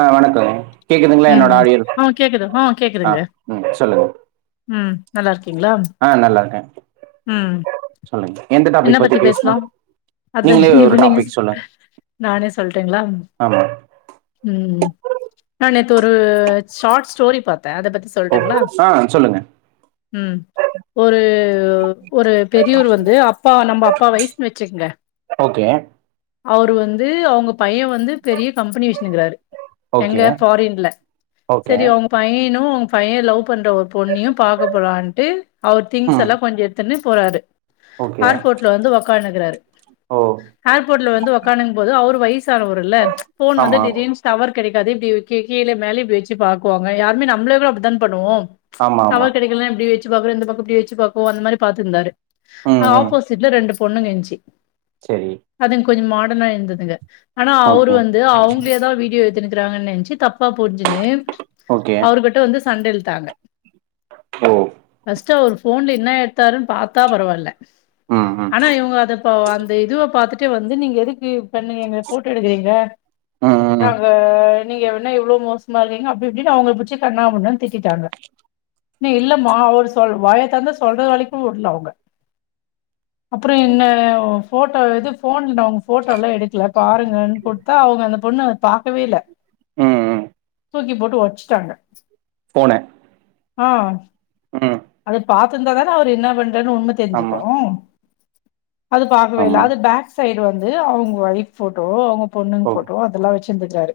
ஆஹ் வணக்கம் கேக்குதுங்களா உம் என்னோட ஆடியோ ஆஹ் கேக்குது ஆஹ் ஆ கேக்குதுங்க ம் சொல்லுங்க உம் நல்லா இருக்கீங்களா ஆ நல்லா இருக்கேன் உம் சொல்லுங்க எந்த என்ன டாபிக் பத்தி பேஸ்லா பேசணும் அது நீங்களே ஒரு எவல யூஸ் டாபிக் சொல்லுங்க நானே சொல்டுங்ளா ஆமா ம் நா நேத்து ஒரு சாட் ஸ்டோரி பாத் த அத பத்தி ஓ சொல்ட்டுங்ளா ஆ சொல்லுங்க உம் ஒரு ஒரு பெரியவர் வந்து அப் ப நம்ப அப்பா வய்ஸ்ன்னு வச்சுக்ங்க ஓகே அவரு வந்து அவங்க பையெ வந்து பெரிய கம்பெனி வச்னிக்குறாரு எங்க ஓகே ஃபாரின்ல ஓகே செரி அவங்க பையெனு பையெ லவ் பண்ற ஒரு பொண்ணயு பாக்க போலான்ட்டு அவர் திங்ஸ் ம் எல்லா கொஞ்சொ எடுத்துன்னு போறாரு ஓகே ஹேர்போட்ல வந்து உக்காந்துக்குறாரு ஓ ஹேர்போட்ல வந்து உக்காந்க்கும் போது அவரு வைஸ் சானவருல போன் வந்தா ஆமா திடீன் ஸ்டவர் கெடைக்காது இப்டி கி கீழ மேலே இப்டி வெச்சி பாக்குவாங்க யாருமே நம்ளேவு அப்டிதான் பண்ணுவோ ஆமா ஆமா டவர் கெடைக்கலனா இப்டீ வெச் சி பாக்றெ இந்த பக்கொ இப்டி வச்சி பாப்போ அந்த மாரி பாத்துர்ந்தாரு அ ஆப்போசிட்ல ரெண்டு பொண்ணுங்க இருந்ச்சி செரி கொஞ்ச மாடனா இருந்ததுங்க ஆனா அவரு வந்து அவுங்ல்யேதா வீடியோ எடுத்துனு திருவாங்கனு நென்ச்சி தப்பா புரிஞ்சின்னு ஓகே அவரு கிட்ட வந்து சண்ட இழுத்தாங்க ஓ ஃபஸ்ட் அவு ஃபோன்ல என்ன எடுத்தாருன்னு பாத்தா பரவால்ல ம் ம் ஆனா இவங்க அத ப அந்த இதுவ பாத்துட் டு வந்து நீங்க எதுக்கு பண்ணு நீங்க ஃபோட்டோ எடுக்குறீங்க ம் ம் நாங்க நீங்க எவன்ன இவ்ளோ மோசமா இருக்கீங்க அப்டி இப்டின்னு அவங்கள புச்சி கண்ணாபின்னானு திட்டிட்டாங்க நி இல்லம்மா அவரு சொல் வாய தெறந்து சொல்ற வலைக்கு விடுல அவங்க அப்புற என்ன ஃபோட்டோ இது ஃபோன்ல நா உங்ள போட்டோலா எடுக்கல பாருங்கன் குடுத்தா அவுங்க அந்த பொண்ணு பாக்கவே இல்ல ம் தூக்கி போட்டு ஒச்சிட்டாங்க போன ஆ அது பாத்திருந்தா தானே அவரு என்ன பண் ருன்னு உண்ம ஆமா தெருஞ்சுக்கும் அது பாக்கவே இல்ல ஆமா அது பேக் சைடு வந்து அவுங்க வைஃப் போட்டோ அவ பொண்ணுங் ஓ ஃபோட்டோ அதெல்லா வச் செஞ்சுற்றாரு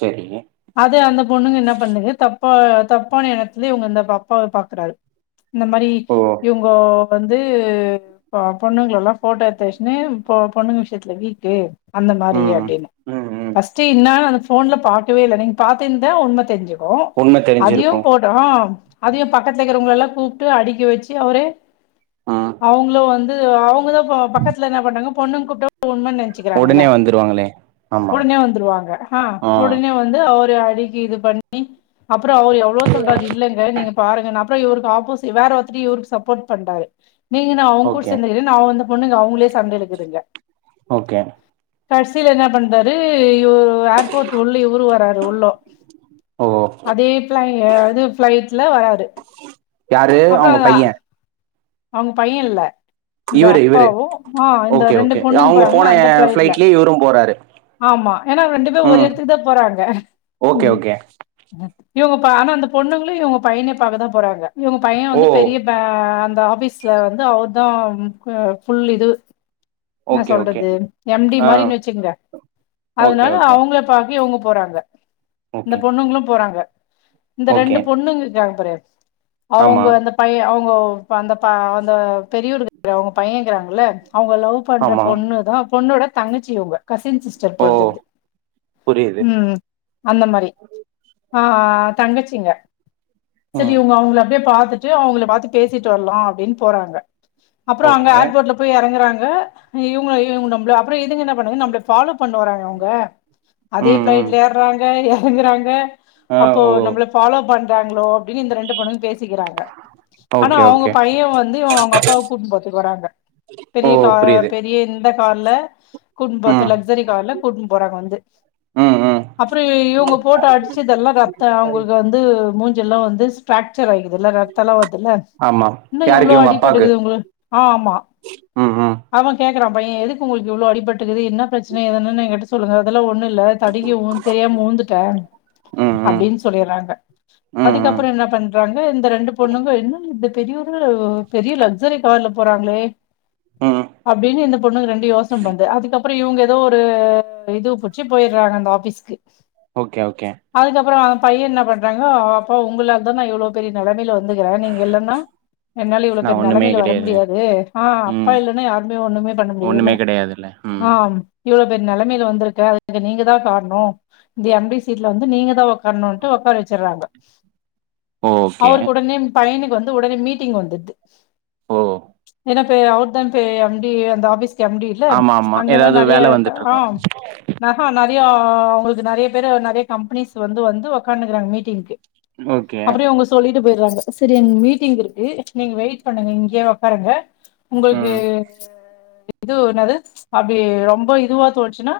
சரி அது அந்த பொண்ணுங்க என்ன பண்ணுங்க தப் தப்ப தப்பான என்னத்துலய இவங்க இந்த பாப்பாவ பாக்கறாரு இந்த மாரி ஓ இவங்கோ வந்து பொண்ணுங்கல்லா ஃபோட்டோ எடுத்துவெச்சுன்னு பொண்ணுங்க விஷயத்துல வீக்கு அந்த மாரி ம் ம் அப்டின்னு ம் ம் ஃபஸ்ட் இன்னா ஃபோன்ல பாகவேல்ல நீங்க பாத்தீந்த உண்ம தெருஞ்சு கும் உண்மை அதையு தெரிஞ்சிருக்கும் போடும் அதையு பக்கத்துல இருக்கிறவங்களல்லா கூப்ட்டு அடிக்க வச்சு அவுரே ம் அவங்கள வந்து அவங்க தா பக்கத்ல என்ன பண்ணாங் பொண்ணுங் கூப்ட்டா உண்ம நெனச்சுக்கறாங்கள உடனே வந்துருவாங்களே ஆமா உடனே வந்ருவாங்க ஆ உடனே வந்து ஒரு லைக் இது பண்ணி அப் அப்றோ அவர் எவ்ளோ சொல்றாரு இல்லங்க நீங்க பாருங்க நா அப்றோம் இவருக் ஆ போசி வேற ஒருத்தர் இவருக்கு சப்போர்ட் பண்றாரு நீங்க என்ன அவங் கூட ஓகே சேந்துருக் நா வந்து பொண்ணுங்க அவங்ளே சண்ட இழுக்குதுங்க ஓகே கடைசியில என்ன பண்றாரு இவ ஏர்போர்ட் உள்ளி இவரு வராரு உள்ளோ ஓ அதே இது ஃபிளைட் ல வராரு யாரு அப்புறோ அவங்க பைய அவங்க பைய இல்ல இந்த இவரு இவரு அப்பாவும் ஆ இந்த ஓகே ரெண்டு ஓகே பொண்ணுங்க அவங்க போறாங்ளா போன அந்த ஃபிளைட்ல ஃபிளைட்லயே இவரும் போறாரு ஆமா ஏன்னா ரெண்டு பேரு ஒரே ம் எடத்துக்கு தா போறாங்க ஓகே ஓகே இவங்க பா ஆனா அந்த பொண்ணுங்களு இவங்க பையன பாக்க தா போறாங்க இவுங்க பைய ஓ வந்து பெரிய பே த ஆஃபீஸ்ல வந்து அவர்தா ஃபுல் இது ந ஓகே ஓகே சொல்றது எம் டி ஆ மாரின் வச்சுகங்க ஓகே அதனால ஓகே அவுங்ள பாக்க இவுங்க போறாங்க இந்த ஓகே பொண்ணுங்ளு போறாங்க இந்த ஓகே ரெண்டு பொண்ணுங்க கா [unintelligible] ஆமா அவுங்க அந்த பைய அவு ங்கொ பந்த பா அந்த பெரியுரு அவுங்க பைய கிறாங்கல்ல அவுங்களோ பண்ற ஆமா பொண்ணு தா பொண்ணோட தங்கச்சி இவுங்க கசின் சிஸ்டர் ஓ பொல்துது புரியுது உம் அந்த மாரி ஆ தங்கச்சிங்க செரி ம் உங்க அவுங்ள அப்டியே பா த்தட்டு அவுங்ள பாத்து பேசிட்டு வர்லா அப்டின் போறாங்க அப்றோ அங்க ஓகே ஏர்போட்ல போய் எறங்குறாங் ஆ இவுங்க இவுங் நம்ள அப்ற எதுங்க நம் ஒன்னு நம்ள ஃபாலோ பண்ணு வராங்க அவுங்க அதே ம் ம் பிளைட்ல ஏர்றாங்க எ றங்குறாங்க ஆ அப்போ ஓ நம்ள ஃபாலோ பண் பேங்ளோ [unintelligible] இந்த ரெண்டு பொணுங் பேசிக்கிறாங்க ஆனா ஓகே அவுங்க ஓகே பைய வந்து அவுங்க அப்பாவ கூட்னு போற்த்துக்கு வராங்க ஓ பெரிய பா புரியுது ரிய இந்த கார்ல கூட்னு போத்த ம் லக்ஸரி கார்ல கூட்னு போறாங்க வந்து ம் ம் அப்றோ இவுங்க போட்டு அடுச்சு தெல்லா ரத்த அவுங்கள்கு வந்து மூஞ் எல்லா வந்து ஸ்ட்ராட் ச்சராயிர்துல்ல ரத்தலா வர்துல ஆமா இன்னு யாருக்கு இவ்ளோ இவங்க அப்பாக்கு அடிப்பட்டுகுது உங்கள் ஆ ஆமா ம் ம் கேக்குறா பைய எதுக்கு உங்கள்க்கு இவ்ளோ அடிபட்டுகுது என்ன ப்ரச்ன எதானான எங்கட்ட சொல்லுங்க அதெல்லா ஒன்னு ல்ல தடுகி உ தெரியாம ஊந்துட்டே ம் ம் அப்டீன் சொல்லிறாங்க ம் அதுக்கப்பறொ ம் என்ன பண்றாங்க இந்த ரெண்டு பொண்ணுங்க என்ன இது பெரியொரு பெரிய லக்ஸரி கார்ல போறாங்ளே ம் அப்டீனு இந்த பொண்ணுங்க ரெண்டு யோஸ்னம் பன்து அதுக்கப் அப்புறோ இவுங்க எதோ ஒரு இது புட்ச்சி போயிர்றாங்க அந்த ஆஃபீஸ்க்கு ஓகே ஓகே பையன் என்ன பண்றாங்க அ அப்பா உங்ளால தா நா இவ்ளோ பெரிய நெலமைல வந்துக்குறே நீங்க இல்லன்னா என்னால இவ்ளோ நா பெர் ஒண்ணுமே நெலமைல வர கெடையாது முடியாது ஆ அப்பா ம் இல்லனா யாருமே ஒண்ணுமே பண்ண முடியாதுல்ல ஒண்ணுமே கெடையாதுல்ல ம் ஆம் இவ்ள பெரிய நெலமைல வந்துருக்க அதுக்கு நீங்க தா கார்ணு இந்த எம் டி சீட்ல வந்து நீங்க தா ஒக்கார்ணுன்ட்டு ஒக்கார வச்சிர்றாங்க ஓகே அவருக்கு உடனே [unintelligible] வந்து ஒடனே மீட்டிங் வந்துட்து [unintelligible] [unintelligible] ஓ [unintelligible] எம் டி அந்த ஆஃபிஸ் எம் டி இல்ல ஆமா ஆமா அங்க தா ஏதாவது நறைய வேல ஆ வந்துட்ருக்கு நகோ நக நறைய அவங்களுக்கு நறைய பேரு நறைய கம்பெனிஸ் வந்து வந்து ஒக்கான்டுக்குறாங்க மீட்டிங்க்கு ஓகே ட்டு போயிர்றாங்க சரி எனக்கு மீட்டிங் இருக்கு நீங்க வெயிட் பண்ணுங்க இங்கே ஒக்காருங்க ம் இது என்னது அப்டி ரொம்ப இதுவா தோணுச்சுன்னா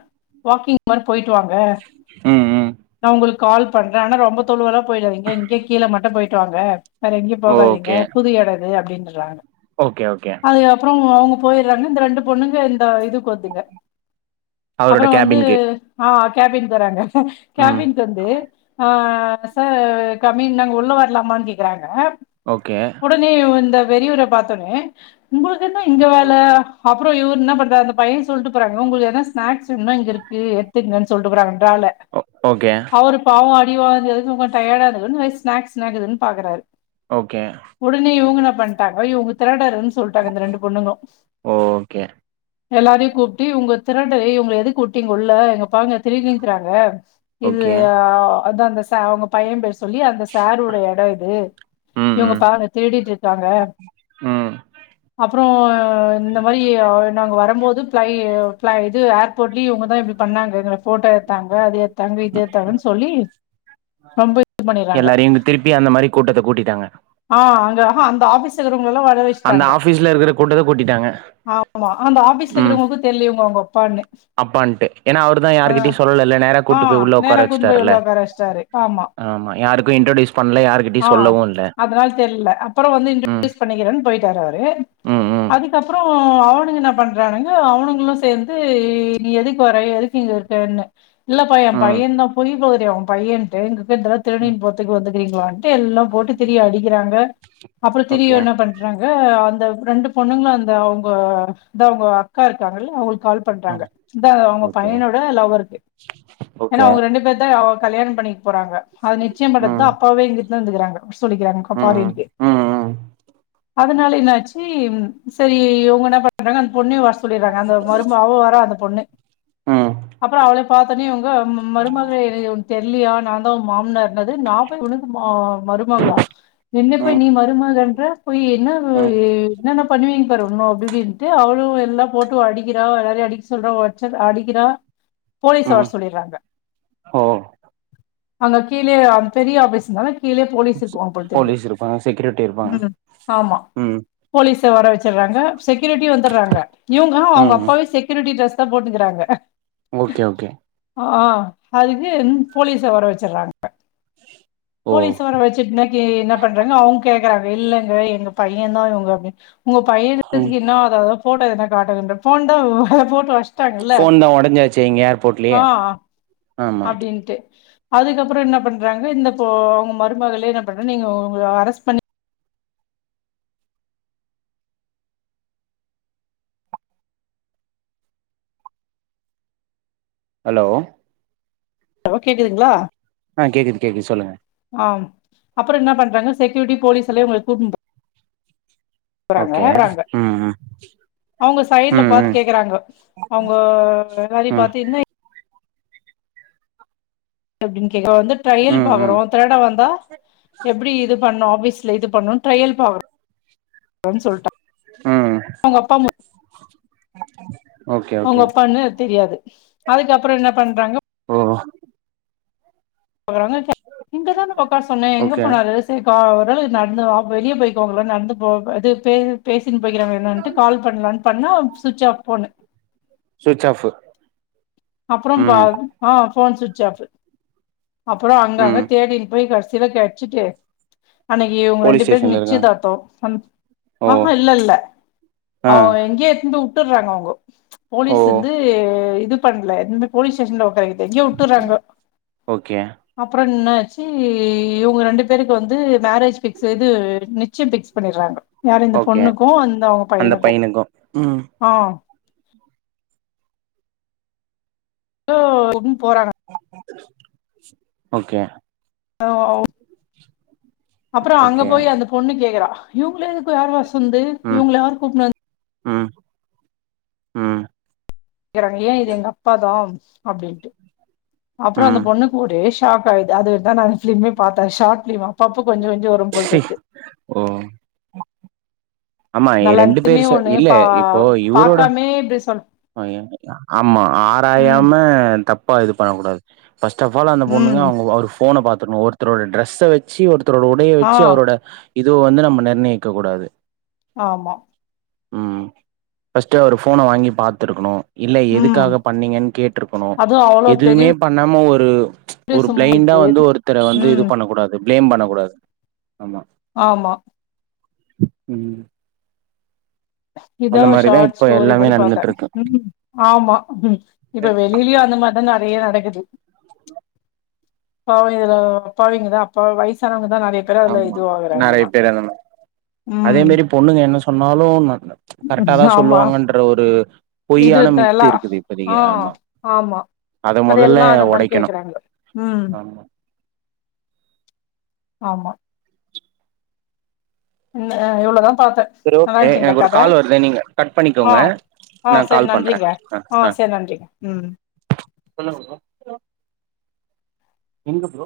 வாக்கிங் மாரி போயிட்டு வாங்க ம் ம் நா ஒங்குளுக்கு கால் பண்றே ஆனா ரொம்ப தொலவெல்லா போயிடாதீங்க இங்கே கீழ மட்டு போயிட்டு வாங்க வேற எங்யு போகாதீங்க ஓகே புது எடோ இது அப்டின் ஓகே ஓக் அதுக் அப் அவ் அவுங்க போயிறாங்க இந்த ரெண்டு பொண்ணுங்க அ இதுக்கு வந்துங்க அவரோட அப்புற வந்து கேபின்க்கு அ கேபின் சொறாங்க ம் கேபின்டவந்து அ அ சார் கம்மிங் நாங்க உள்ள வரலாமான்னு கேக்குறாங்க த ஓகே உடனே இந்த பெரியவற பாத்தோனே ம்ப இத தா இங்க வேல அப்புரோ இவர் என்ன பண்றாரு இந்த பயன் சொல்ட்டு போறாங்க ஒங்களுக்கு எதாவது ஸ்னாக்ஸ் வேணுனா இங்க இருக்கு எத்துக்குங்க னு சொல்ட்டு போறாங்க டால ஓ ஓகே அவரு பாவோ [unintelligible] டியடா இருக்குன்னு எ ஸ்னாக்ஸ் ஸ்னாக்குதுனு பாக்குறாரு ஓகே உடனே இவங்க என்ன பண்ட்டாங்க இவங்க திரடரந்து சொல்ட்டாங்க இந்த ரெண்டு பொண்ணுங்க ஓகே எல்லாரையு கூப்ட்டு இவுங்க திரடலயே இவங்க எதுகு கூப் டிங்க உள்ள இங்க பாருங்க திரு றாங்க இது ஓகே அதா இந்த ச அவங்க பைய பேரு சொல்லி அந்த சாரோட இடம் இது ம் இவங்க ம் பாருங்க திருடிட்ருக்காங்க ம் அப்றம் இந்த மாரி நாங்க வரம்போது ப்ளை இது ஏர்போட்லியும் முத இப்டி பண்ணாங்க போட்டோ எத்தாங்க அது ஏத்தாங்க இது ஏத்தாங்கன் சொல்லி ரொம்ப இது பண்ணிறாங்க எல்லாரையு இங்க திருப்பி அந்த மாரி கூட்டத்த கூட்டிட்டாங்க ஆஹ் அங்க அஹ்ஹா அந்த ஆபிஸ்ல இருக்கவங்கலா வர அந்த வச்சுட்டாங்க ஆபிஸ்ல இருக்ற கூட்டத கூட்டிட்டாங்க ஆமா அந்த ஆபீஸ்ல உம் இருக்கிறவங்களுக்கு தெர்ல இவங்க அவங்க அப்பான்னு அப்பான்ட்டு ஏனா அவருதா ஆ யாருகிட்டியு சொல்லல இல்ல நேர ஆ கூட்டு போய் உள்ள நேரா உக்கார கூட்னு போய் வச்சுட்டாருல்ல உள்ள உக்கார வச்ட்டாரு ஆமா ஆமா யாருக்கு இன்றோடியூஸ் பண்ல ஆ யாருகிட்டியு சொல்லவும் இல்ல அதனால ஹ்ம் ட்டாரு அவரு அதுக்கப்றம் ஹ்ம் அவனுங்க என்ன பண்றானுங்க அவனுங்ளும் சேந்து நீ எதுக்கு வர எதுக்கு இங்க இருக்குனு இல்ல பா என் ம் பையந்தா புரிய போரியா உ பையன்ட்டு ன்றா ம் திருனின் போறத்துக்கு வந்து ரிங்ளானு ட்டு எல்லா போட்டு திரிய அடிக்கிறாங்க அப்றம் திரிய ஓகே என்ன பண் ங்க அந்த ரெண்டு பொண்ணுங்ளும் அந்த அவங்க தா அவங்க அக்கா இருக்காங்கல அவங்ளுக் கால் பண்ட்டாங்க ஆமா அதா அவங்க ஓகே பையனோட லவ்வருக்கு ஏனா ஓகே அவங்க ரெண்டு பேத்தா கல்யாணபன்னி போறாங்க அது நிச்சியம் பன்னதா ம் அப்பாவே இங்க வந்துகறாங்க சொல்லிகிறாங்க ம் ம் பாரீன்க்கு ம் ம் அதனால என்னாச்சு சரி இவங்க என்ன பண்றாங்க பொண்ணியு வர சொல்லிறாங்க அந்த மருமவ அவ வரா அந்த பொண்ணு ம் அப்றம் அவள பாத்தோனே இவங்க மருமகள எ தெரிலியா நாந்தா உ மாம்னாரு னது நா போய் உனக்கு ம மருமகளா ம் என்னபோய் நீ மருமகன்ற போய் என்ன ம் என்னன்ன பண்ணுவிங்கபாரு இன்னும் அப்டி இப்டினு ட்டு அவளும் எல்லா போட்டு அடிக்கிறா எல்லாரையு அடிக்க சொல்றா அடிச்சு அடிக்கிறா போலீஸ வர ம் சொல்லிறாங்க ஓ அங்க கீழியே பெரிய ஆப்ஸ்னால கீலயே போலீஸ் இருக்குவாங்க போல தெரியுது போலீஸ் இருப்பாங்க செக்யூரிட்டி இருப்பாங்க உம். ஆமா ம் போலீஸ். பீச வர வச்சுடுறாங்க. செக்யூரிட்டி வந்துடுறாங்க இவங்க அவங்க ம் ம் அப்பாவயே செக்யூரிட்டி டிரெஸ். போட்டுங்கிறாங்க. Okay okay. அதுக்கு போலீஸ வர வச்சிடுறாங்க. ஓ போலீஸ் வர வச்சுட்டு இன்னைக்கி என்ன பண்றாங்க அவங்க கேக். வரவேயில்ல. எங்க பையன் தான் இவங்க அப்படினு. உங்க ம் பையன்றதுக்கு என்ன ஆதாரோ போட்டா எதனா. காட்டுங்க இந்த போன்தா போன். வச்சுட்டாங்கல்ல. ஃபோன் தா ஒடஞ்சாச்சே இங்க ஏர்போர்ட்லயே ஆ ஆமா அப்படின்ட்டு. அதுக்கப்புறம் என்ன பண்றாங்க இந்த அவங்க மருமகளே என்ன பண்ற நீங்க அவங்கள அரெஸ்ட் பண்ணி. ஹலோ. ஹலோ கேக்குதுங்களா. ஆ கேக்குது கேக்குது சொல்லுங்க. ஆம் அப்புறம் என்ன பண்றாங்க செக்யூரிட்டி போலீஸ்லயே இவங்கள கூட். போறாங்க ஓகே றாங்க. ம் ம் அவங்க சைடுல ம் ம் பார்த்து கேக்குறாங்க அவங்க எல்லாதி ம் பார்த்து என்ன. அப்படின். வந்து டிரயல் ம் ம் பாக்குறோம் திருட வந்தா எப்படி இது பண்ணும் அப்படி. ஸ்ல இது பண்ணும் ட்ரையல் பாக்குரோ. னு சொல்லிட்டே ம் உங்க அப்பாவு. ஓகே அவங்க ஓகே அப்பான்னு தெரியாது. அதுக்கப்புறம் என்ன பண்றாங்க. ஓ பாறாங்க இங்கதான உக்கார சொன்னேன் எங்க ஓகே போனாரு சேக்கா. ஒரு வேல நடந்து வெளியே போயிருக்காங்களோ நடந்து போ அது பே. பேசினு போயிருக்கிறாங்க என்னன்ட்டு கால் பண்ணலான்னு பண்ணா சுட்ச் ஆஃப் போன்னு. சுவிட்ச் ஆஃப் அப்புறம் பா ம் ஆ. Phone சுட்ச் off. அப்புறம் அங்கங்க ம் தேடின்னு போய் கடைச். கடைசில கடச்சுட்டு. அன்னைக்கு இவங்க போலீஸ் ரெண்டு பேருக்கு ஸ்டேஷன்ல இருக்கா நிச்சயதார்த்தோம். ஓ ஆஹா இல்ல இல்ல ஆ அவ எங்கயே எடுத்துன்னு போயி. விட்டுறாங்க அவங்கோ. ம்ச் ஓ போலீஸ் வந்து இதுக்கு. இது பண்ணல போலஸ்ஸேஷல உ ஞ விட்டுறாங்க ஓகே அப்புறம் இன இங்க ரெண்டு பேருக்கு வந்து மேரேஜ் பிக்ஸ் நிச்சயம் பிக்ஸ் பண்ணடுறாங்க யார இந்த ஓகே பொண்ணுக்கும் அந்த அவங்க அந்த பையனுக்கும் பையனுக்கு ம் ஆ [unintelligible] போராட ஓகே ஆ ஓ அப்புறோ அங்க ஓகே போய் அந்த பொண்ணு கேக்குறா இவுங்கள எதுக்கு [unintelligible] சொந்து இவங்கள யாரு கூப்னு ஆ ஆ க்கறாங்க ஏ இது எங்க அப்பாதா அப்டின்ட்டு அப்புறோ அந்த ம் பொண்ணுக்கு ஒடேஷ் பாப்பே அது இதா நானு ஃபிலிமே பாத்தே ஷார்ட்ஃபிலிமா பாப்ப கொஞ்ச கொஞ்சோ வரும்பொழுது சி இது ஓ ஆமா ரெண்டு பேர் ஒண்ணு இல்ல பா இப்போ இவரோட பாக்காமே இப்டி சொல் அ ஆமா ம் ஆராயாம தப் இப்பா இது பண்ணக்கூடாது ஃபஸ்ட் அஃப் ஆல் அந்த பொண்ணுங்க ம் அவங்க அவரு போன பாத்துக்கணு ஒருத்தரோட ட்ரெஸ வச்சு ஒரு ரோட உடைய ஆ வச்சு அவரோட இது வந்து நம்ம நிர்ணயிக்க கூடாது ஆமா ம் ஃபர்ஸ்ட்டு அவரு ஃபோன வாங்கி பாத்துருக்கணு இல்ல ம் எதுக்காக பண்ணீங்கன்னு கேட்டிருக்கணு அதுவு அவ்ளோ எதுமே பெரிய பண்ணாம ஒரு ரு ஒரு சும்மா பிளைண்டா இது வந்து ஒருத்தர வந்து இது ம் பண்ணக் கூடாது பிளேம் பண்ணக்கூடாது ஆமா ஆமா ஹ ம் இத அந்த ஒரு மாரிதா ஷார்ட் இப்போ ஸ்டோரி எல்லாமே மாரி பாத்தே நடந்துட்ருக்கு உம் ஆமா இப்ப வெளிலயு அந்த மாரிதா நெறைய நடக் பாவீங்களா அப்பாவிங்கதா அப்ப வயசானவங் ஆமா நெறைய பேர் அந்த அதே ம் மாரி பொண்ணுங்க என்ன சொன்னாலு கரெக்டாதா சொல்லுவாங்கன்ற ஒரு பொய்யான இதுத்த மித்து எல்லா இருக்குது இப்போதைக்கு ஆஹ் ஆமா ஆமா அத மொதல்ல எல்லா அந்த மாரி ஒடைக்கணு கேக்குறாங்க உம் ஆமா ஆமா அ எவ்ளதா ப்ரோ எ எனக்கு ஒரு கால் வருது நீங்க கட் ஆ பண்ணிக்கோங்க ஆ நா சரி கால் பண்றே நன்றிங்க அ, ஆ அ சரி நன்றிங்க ம் எங்க ப்ரோ